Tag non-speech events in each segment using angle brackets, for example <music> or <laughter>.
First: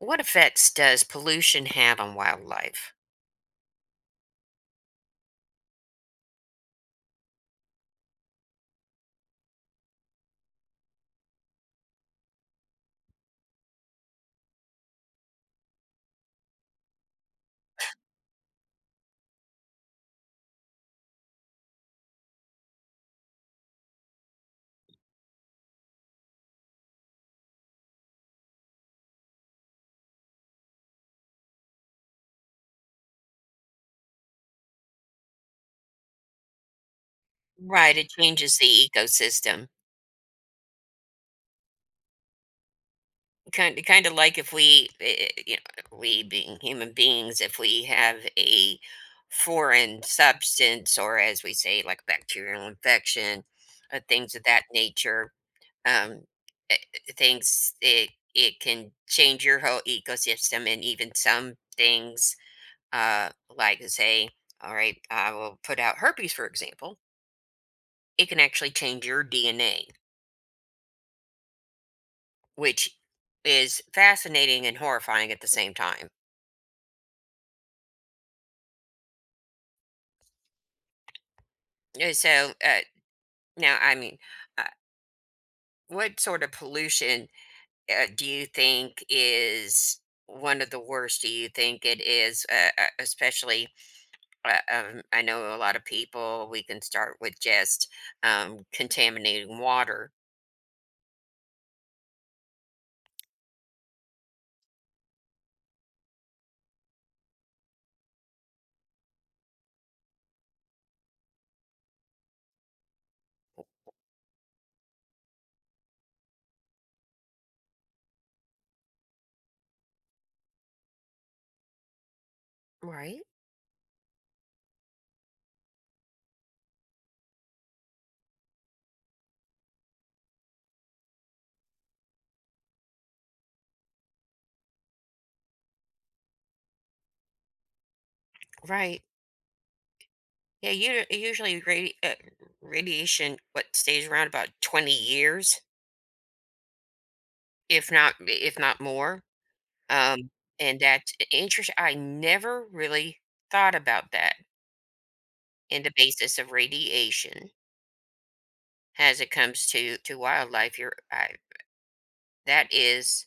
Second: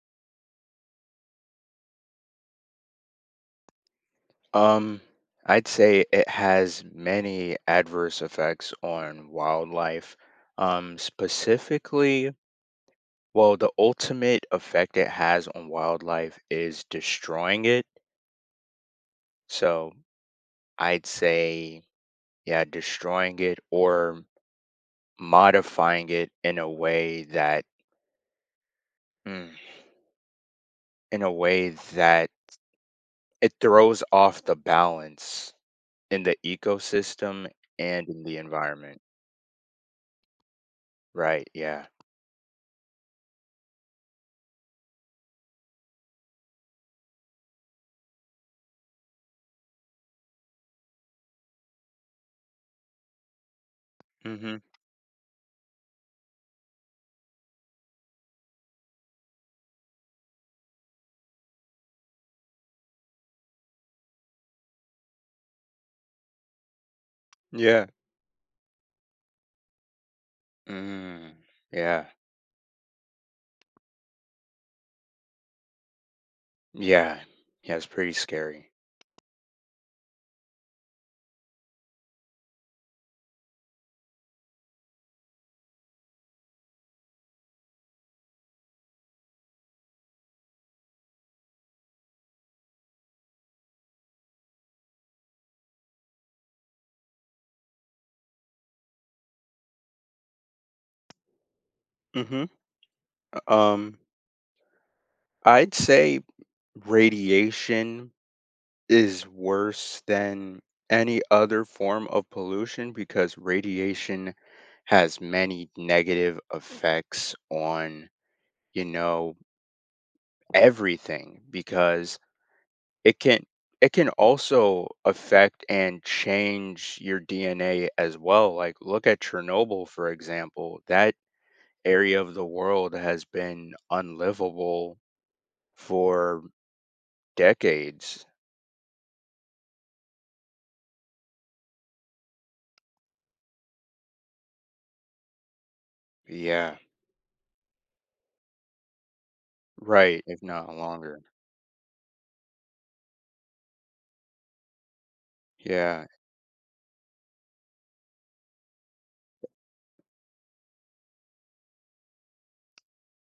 What effects does pollution have on wildlife? Um, I'd say it has many adverse effects on wildlife. Specifically, the ultimate effect it has on wildlife is destroying it. So I'd say, yeah, destroying it or modifying it in a way that, mm, in a way that it throws off the balance in the ecosystem Right, and it in the changes the environment. ecosystem. Right. Yeah. Kind of like if we, we being human beings, if we have a foreign substance, or as we say, like bacterial infection, things of Mm-hmm. that nature, um, eh, things it it can change your whole ecosystem, and even some things, uh, like say, all right, I will put out herpes, for example Yeah. it can actually change your DNA, Mm, yeah. which is fascinating and horrifying at the same time. Yeah. Yeah, it's pretty scary. So, now, I mean, uh, what sort of pollution do you think is one of the worst? Do you think it is, especially? I know a lot of people. We can start with just contaminating water. Hmm. Um, I'd say radiation is worse than any other form of pollution because radiation has many negative effects on, you know, everything because it Right. can it can also affect and change your DNA as well. Like look at Chernobyl for example. That area of the world has been unlivable for decades. Right. Yeah. You usually radiation what stays around about 20 years. Yeah, If not more, right, um, if not and that's longer. interest I never really thought about that in the Yeah, basis of radiation as it comes to wildlife, you're I that is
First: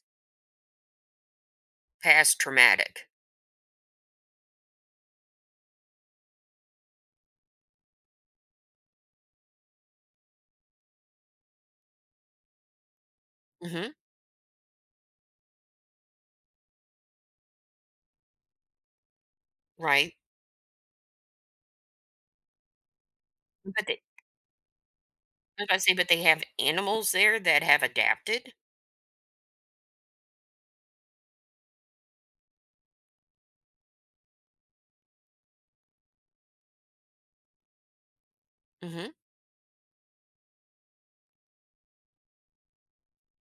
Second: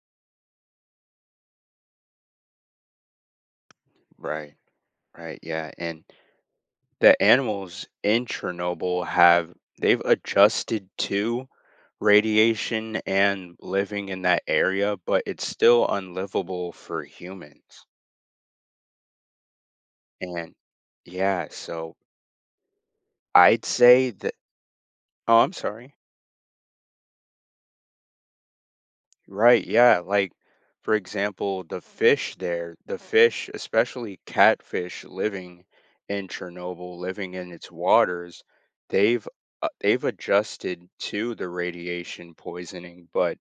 past traumatic. right, right, yeah. And the animals in Chernobyl have they've adjusted to radiation and Mhm, living in that area, but it's still unlivable for humans. right. And yeah, so I'd But they say that. Oh, I'm I was about to say, sorry. but they have animals there that have adapted? Right, yeah, like, for example, the fish there, the fish, especially catfish living in Chernobyl, living in its waters, Mhm. they've they've adjusted to the radiation poisoning, but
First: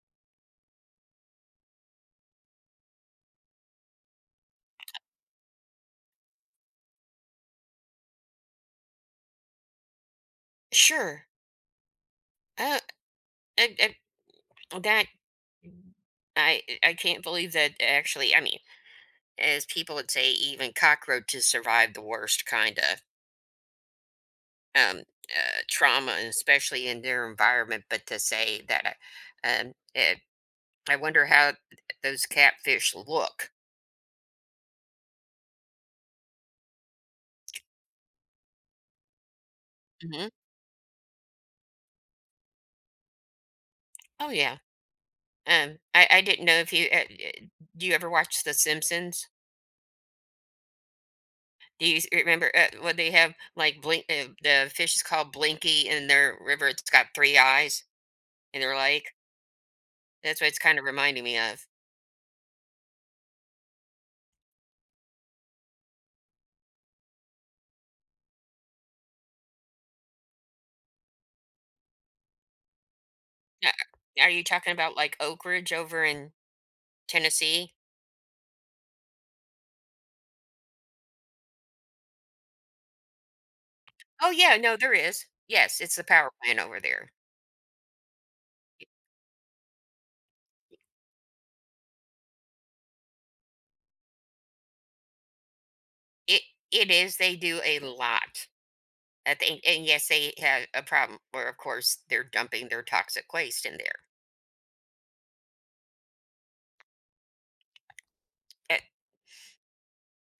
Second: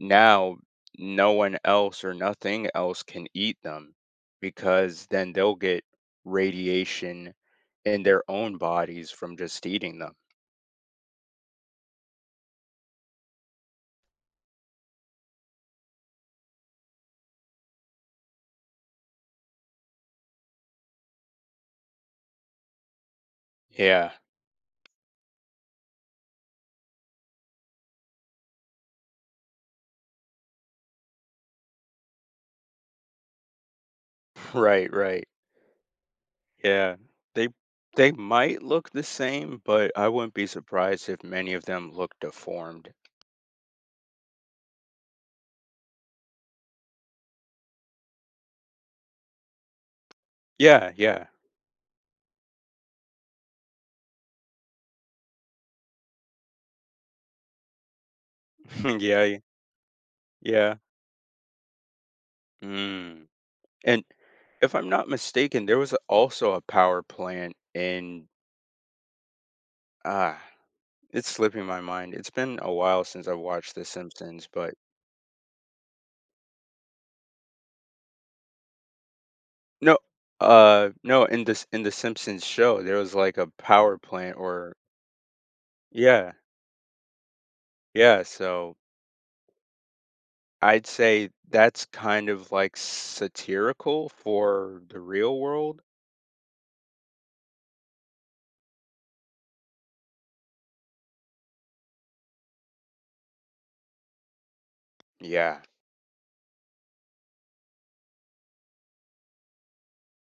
now no one else or nothing else can eat them because then they'll get radiation in their own bodies from just eating them. Sure. Uh, I I that I can't believe that actually, I mean, as people would say, even cockroaches survive the worst, kinda. Yeah, um, Trauma, and especially in their environment. But to say that, uh, um, uh, I wonder how those catfish look. <laughs> right, right. Yeah, they they might look the same, but I Hmm. wouldn't be surprised if many of them look deformed. Oh yeah. I didn't know if you, do you ever watch The Simpsons? Yeah, yeah. Do you remember what they have? Like the fish is called Blinky, and their river, it's got three eyes, and they're <laughs> like, Yeah, that's what it's yeah. kind of reminding me of. Mm. And if I'm not mistaken, there was also a power plant in ah, it's slipping my mind. It's been a while since I've Uh, watched The Are you Simpsons, talking but about like Oak Ridge over in Tennessee? no, no, in this in the Simpsons show, there was like a power Oh plant yeah, or no, there is. Yes, it's the power yeah, plant over there. yeah. So I'd say that's kind of, like, satirical for the real world. It it is. They do a lot, I think, and yes, they have a problem where, of course, they're dumping their toxic waste in there. Yeah. Uh,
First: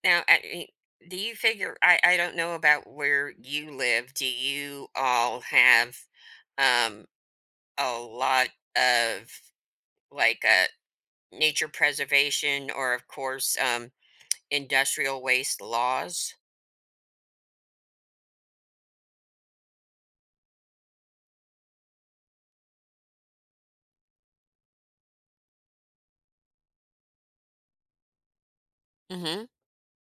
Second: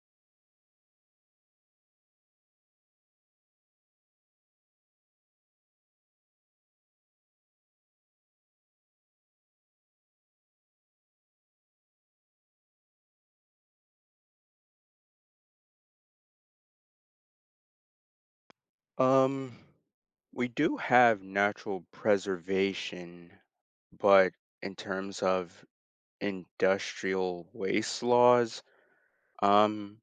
Now, I mean, do you figure? I don't know about where you live. Do you all have um a lot of, like, nature preservation or, of course, industrial waste laws? Um, we do have natural preservation, but in terms of industrial waste laws, Mm-hmm. um,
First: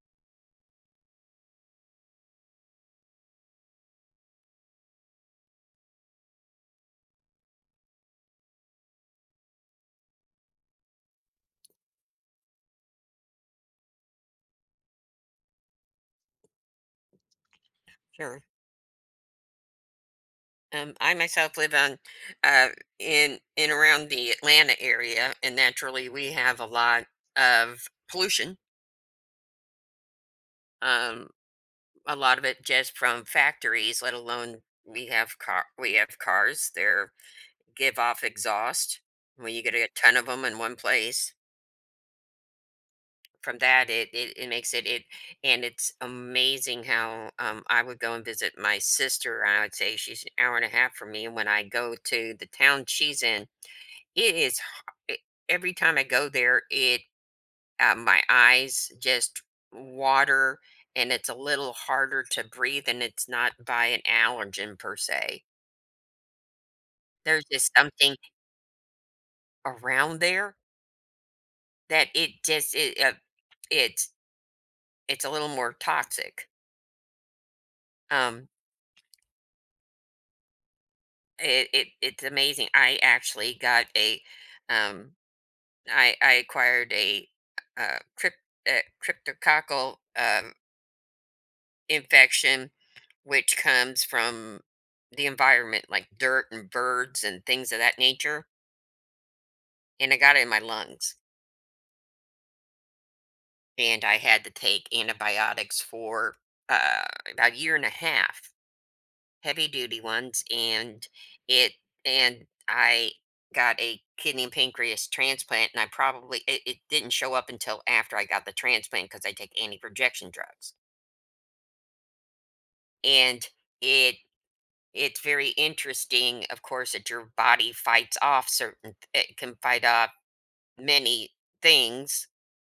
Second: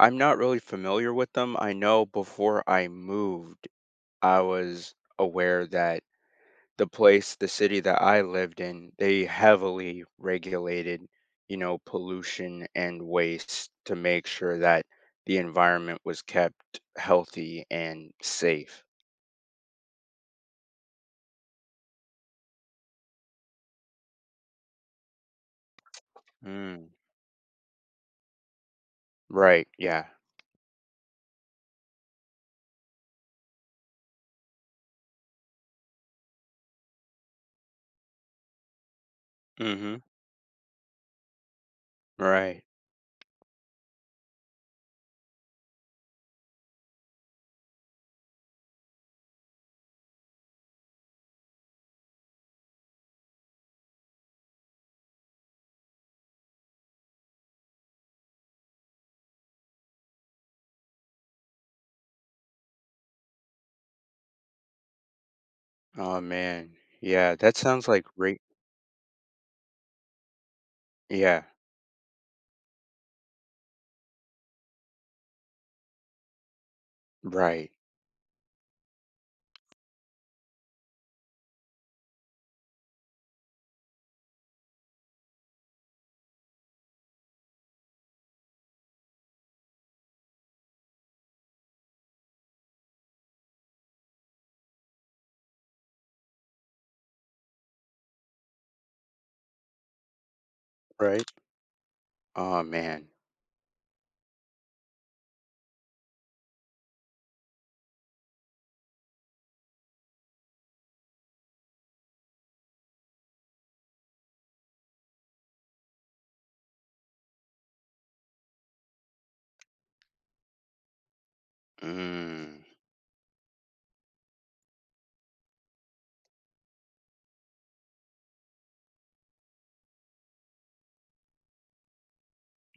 I'm not really familiar with them. I know before I moved, I was aware that the city that I lived in, they heavily regulated, you know, pollution and waste to make sure that the environment was kept healthy and Sure. safe. I myself live on uh, in around the Atlanta area, and naturally we have a Mm, lot of pollution. right. Yeah. Um, a lot of it just from factories, let alone we have cars. They give off exhaust. When you get a Mm-hmm. ton of them in one place, Right. from that it makes and it's amazing how, I would go and visit my sister. I would say she's an hour and a half from me, and when I go to the town she's in, It is h- e- every time I go there, it my eyes just water, and it's a little harder to breathe, and it's not by an allergen per se. Oh man. Yeah, There's that just sounds like something great. around there Yeah. that it just it's it's a little more toxic. Right. Um, it's amazing. I actually got a um, I acquired a uh, crypt, cryptococcal infection, which comes from the environment, like dirt and birds and things of that nature, and I got it in my lungs, Right. Oh man. and I had to take antibiotics for, uh, about a year and a half, heavy duty ones, it and I got a kidney and pancreas transplant, and I probably it didn't show up until after I got the transplant because I take anti-rejection drugs, Mm. and it It's very interesting, of course, that your body fights off certain it can fight off many things,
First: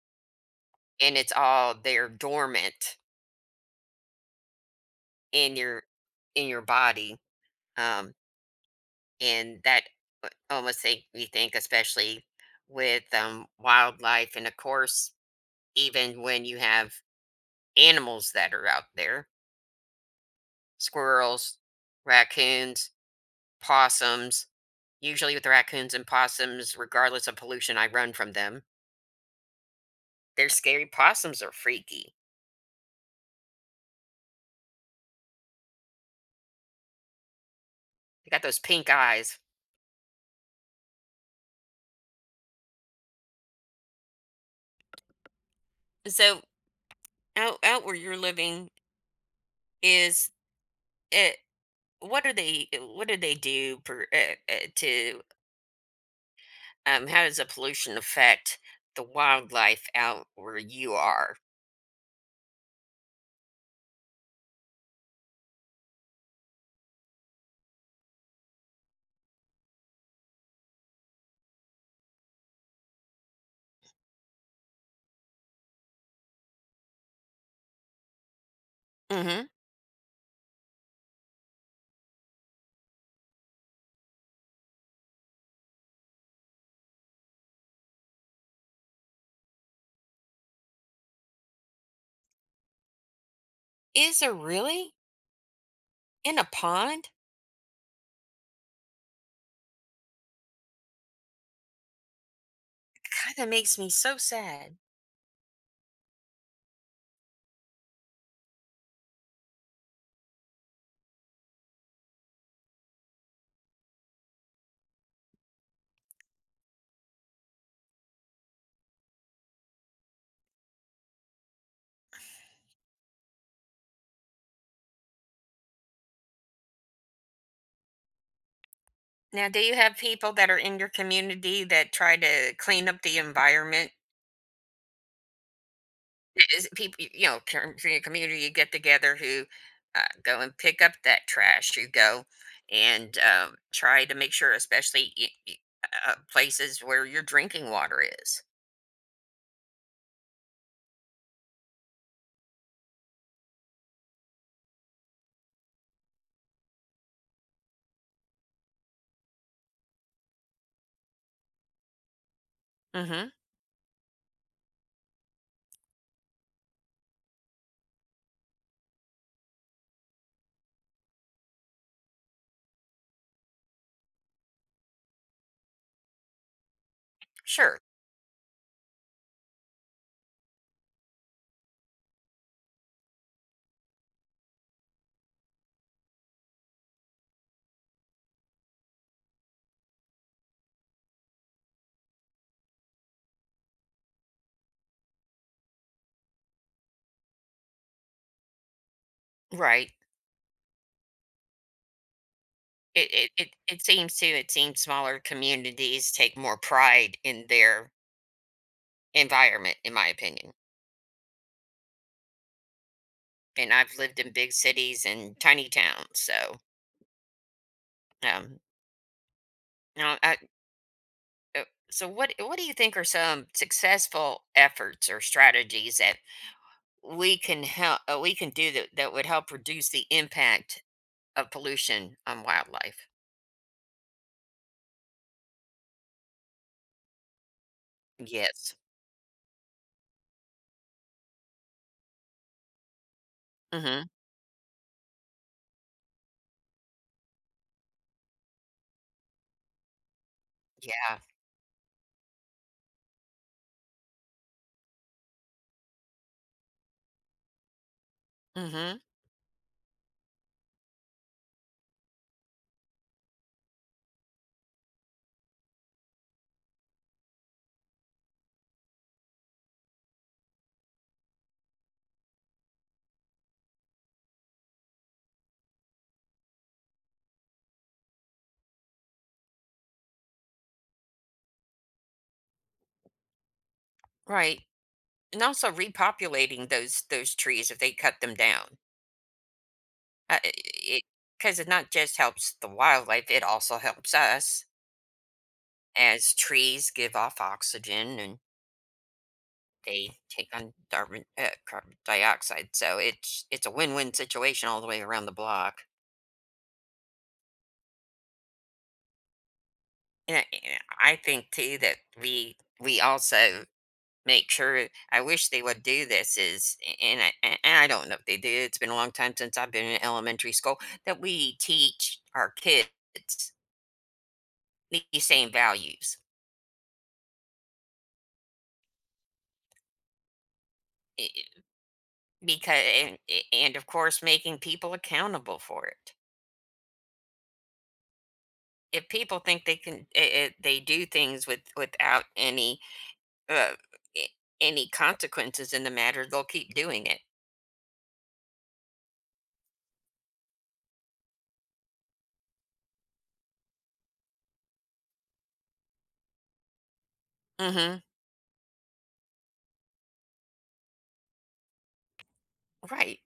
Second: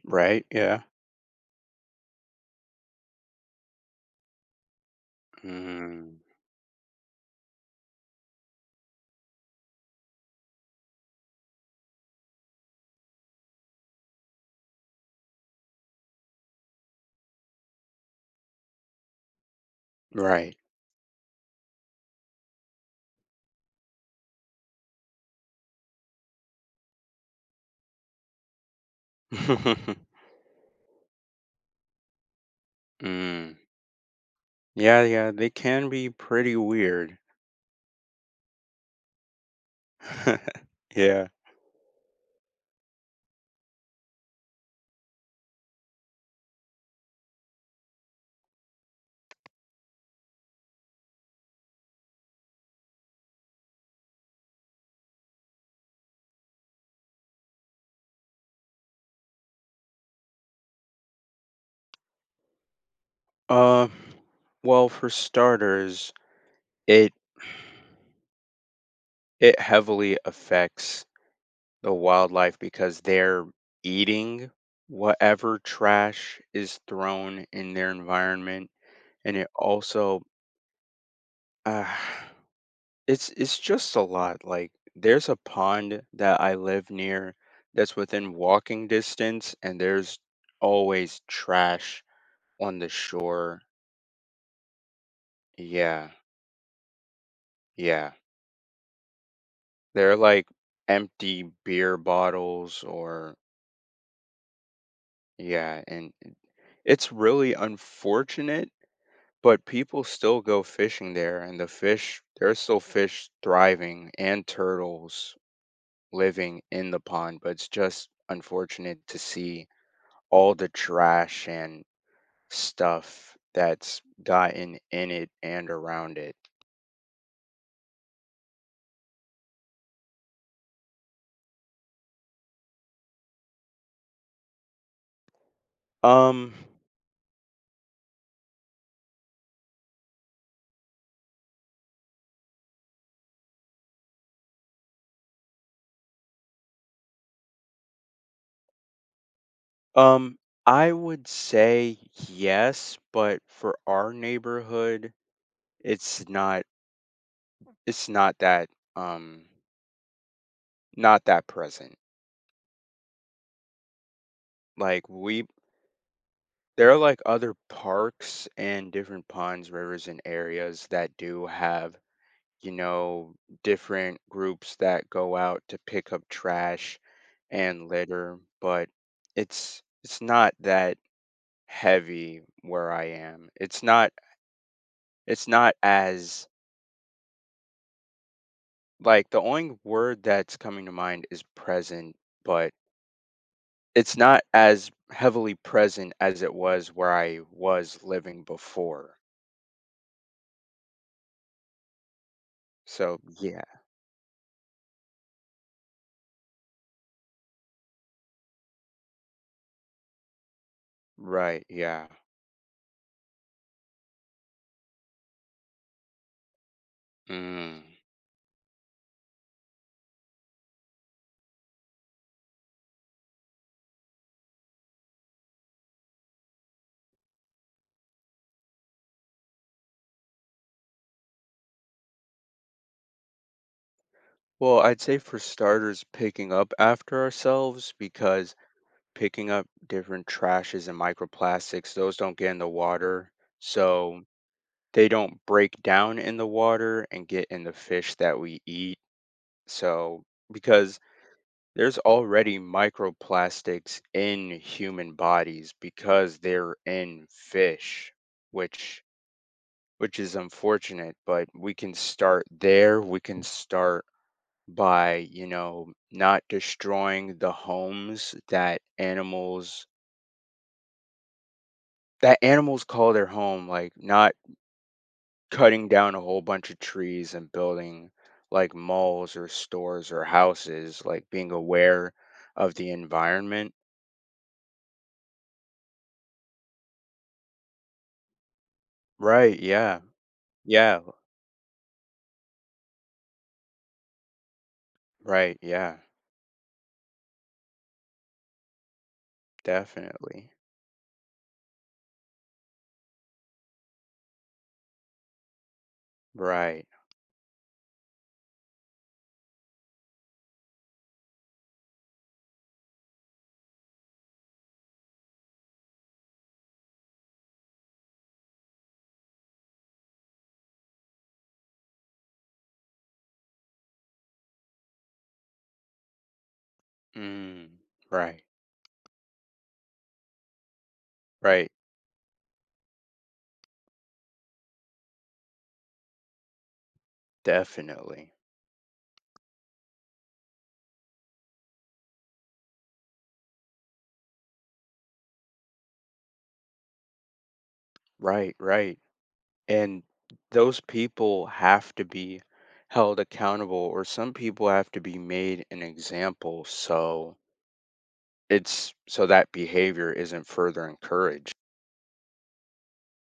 Right. Yeah. and it's all they're dormant in your Mm. Body, um, and that a almost make me think, especially with, wildlife and, of course, even when you have animals that are out there, Right. squirrels, raccoons, possums. Usually with raccoons and possums, regardless of pollution, I run from them. <laughs> Mm. Their scary possums are freaky. Yeah, yeah, they can be pretty weird. They got those pink eyes. <laughs> Yeah. So out where you're living, is it? What are they? What do they do per, to? How does the pollution affect the wildlife out where you are? Uh, well, for starters, it it heavily affects the wildlife because they're eating whatever trash is thrown in their environment, and it Hmm. also uh, it's just a lot. Like there's a pond that I live near that's within walking distance, and there's always trash on the shore. Is there really Yeah, in a pond? yeah. They're like empty beer bottles or Kind of makes me so sad. yeah, and it's really unfortunate, but people still go fishing there and the fish there's still fish thriving and turtles living in the pond, but it's just unfortunate to see all the trash and stuff that's gotten in it and around it. Now, do you have people that are in your community that try to clean up the environment? It Um, is people, you know, from your community, you get together, who, go and pick up that trash. You go and, try to make sure, especially, places where your drinking water is. um, I would say yes, but for our neighborhood, it's not it's not that, um, not that present. Hmm. Like, we there are, like, other parks and different ponds, rivers, and areas that do have, you know, different groups that go out to pick up trash Sure. and litter, but it's not that heavy where I am. It's not as like, the only word that's coming to mind is present, but it's not as heavily present as it was where I was living before. Right. It, So it it yeah, it seems to it seems smaller communities take more pride in their environment, in my opinion. right, yeah. And I've lived in big cities and tiny towns, so. Mm. um, Uh, So what do you think are some successful efforts or strategies that we can do, that that would help reduce the impact of pollution on wildlife? Well, I'd say for starters, picking up after ourselves because Yes. picking up different trashes and microplastics, those don't get in the water. Mhm. So they don't break down in the water and get in the fish that we eat. So because Yeah. there's already microplastics in human bodies because they're in fish, Mhm. which which is unfortunate, but we can start there. We can start by, you know, not destroying the homes that animals call their home, like not cutting down a whole bunch of trees and building like malls or stores or houses, like being aware of the environment. Right. And also repopulating those trees if they cut them down. Right, yeah. I- Yeah, it Because it not just helps the wildlife, it also helps us, right, yeah, as trees give off oxygen and they take definitely. on carbon dioxide. So it's a win-win situation all the way around the block. Right. And I think too that we also make sure. I wish they would do this. Is And I don't know if they do. It's been a long time since I've been in elementary school. That we teach our kids these same values. Mm, right, I- I- right, and of course, making people accountable for it, definitely. if people think they can, they do things without uh, a- any consequences in the matter, they'll keep doing it. Right, right. And those people have to be held accountable, or some people have to be made an example so Hmm. it's so that behavior isn't further encouraged. Right.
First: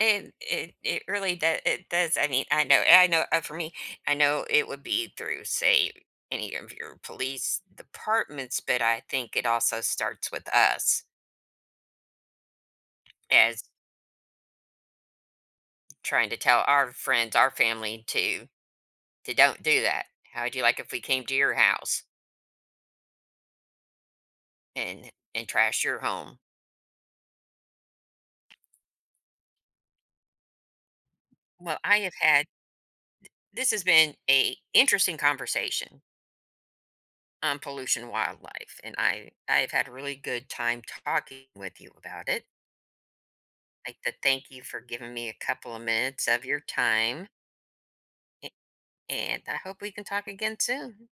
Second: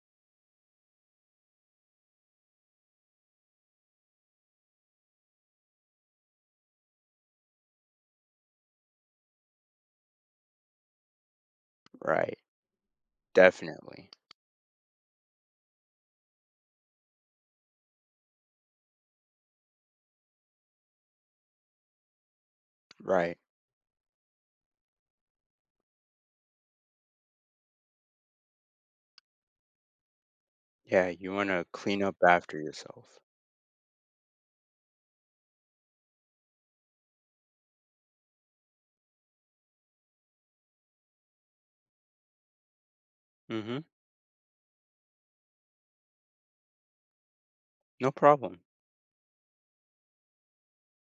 And it really does. It does. I mean, I know, for me, I know it would be through, say, any of your police departments, but I think it also starts with us, Right, as definitely. trying to tell our friends, our family to, don't do that. How would you like if we came to your house Right. and trashed your home? Yeah, you want to Well, clean up after yourself. this has been a interesting conversation on pollution wildlife, and I've had a really good time talking with you about it. Mm-hmm. I'd like to thank you for giving me a couple of minutes of your time, No a- problem. and I hope we can talk again soon.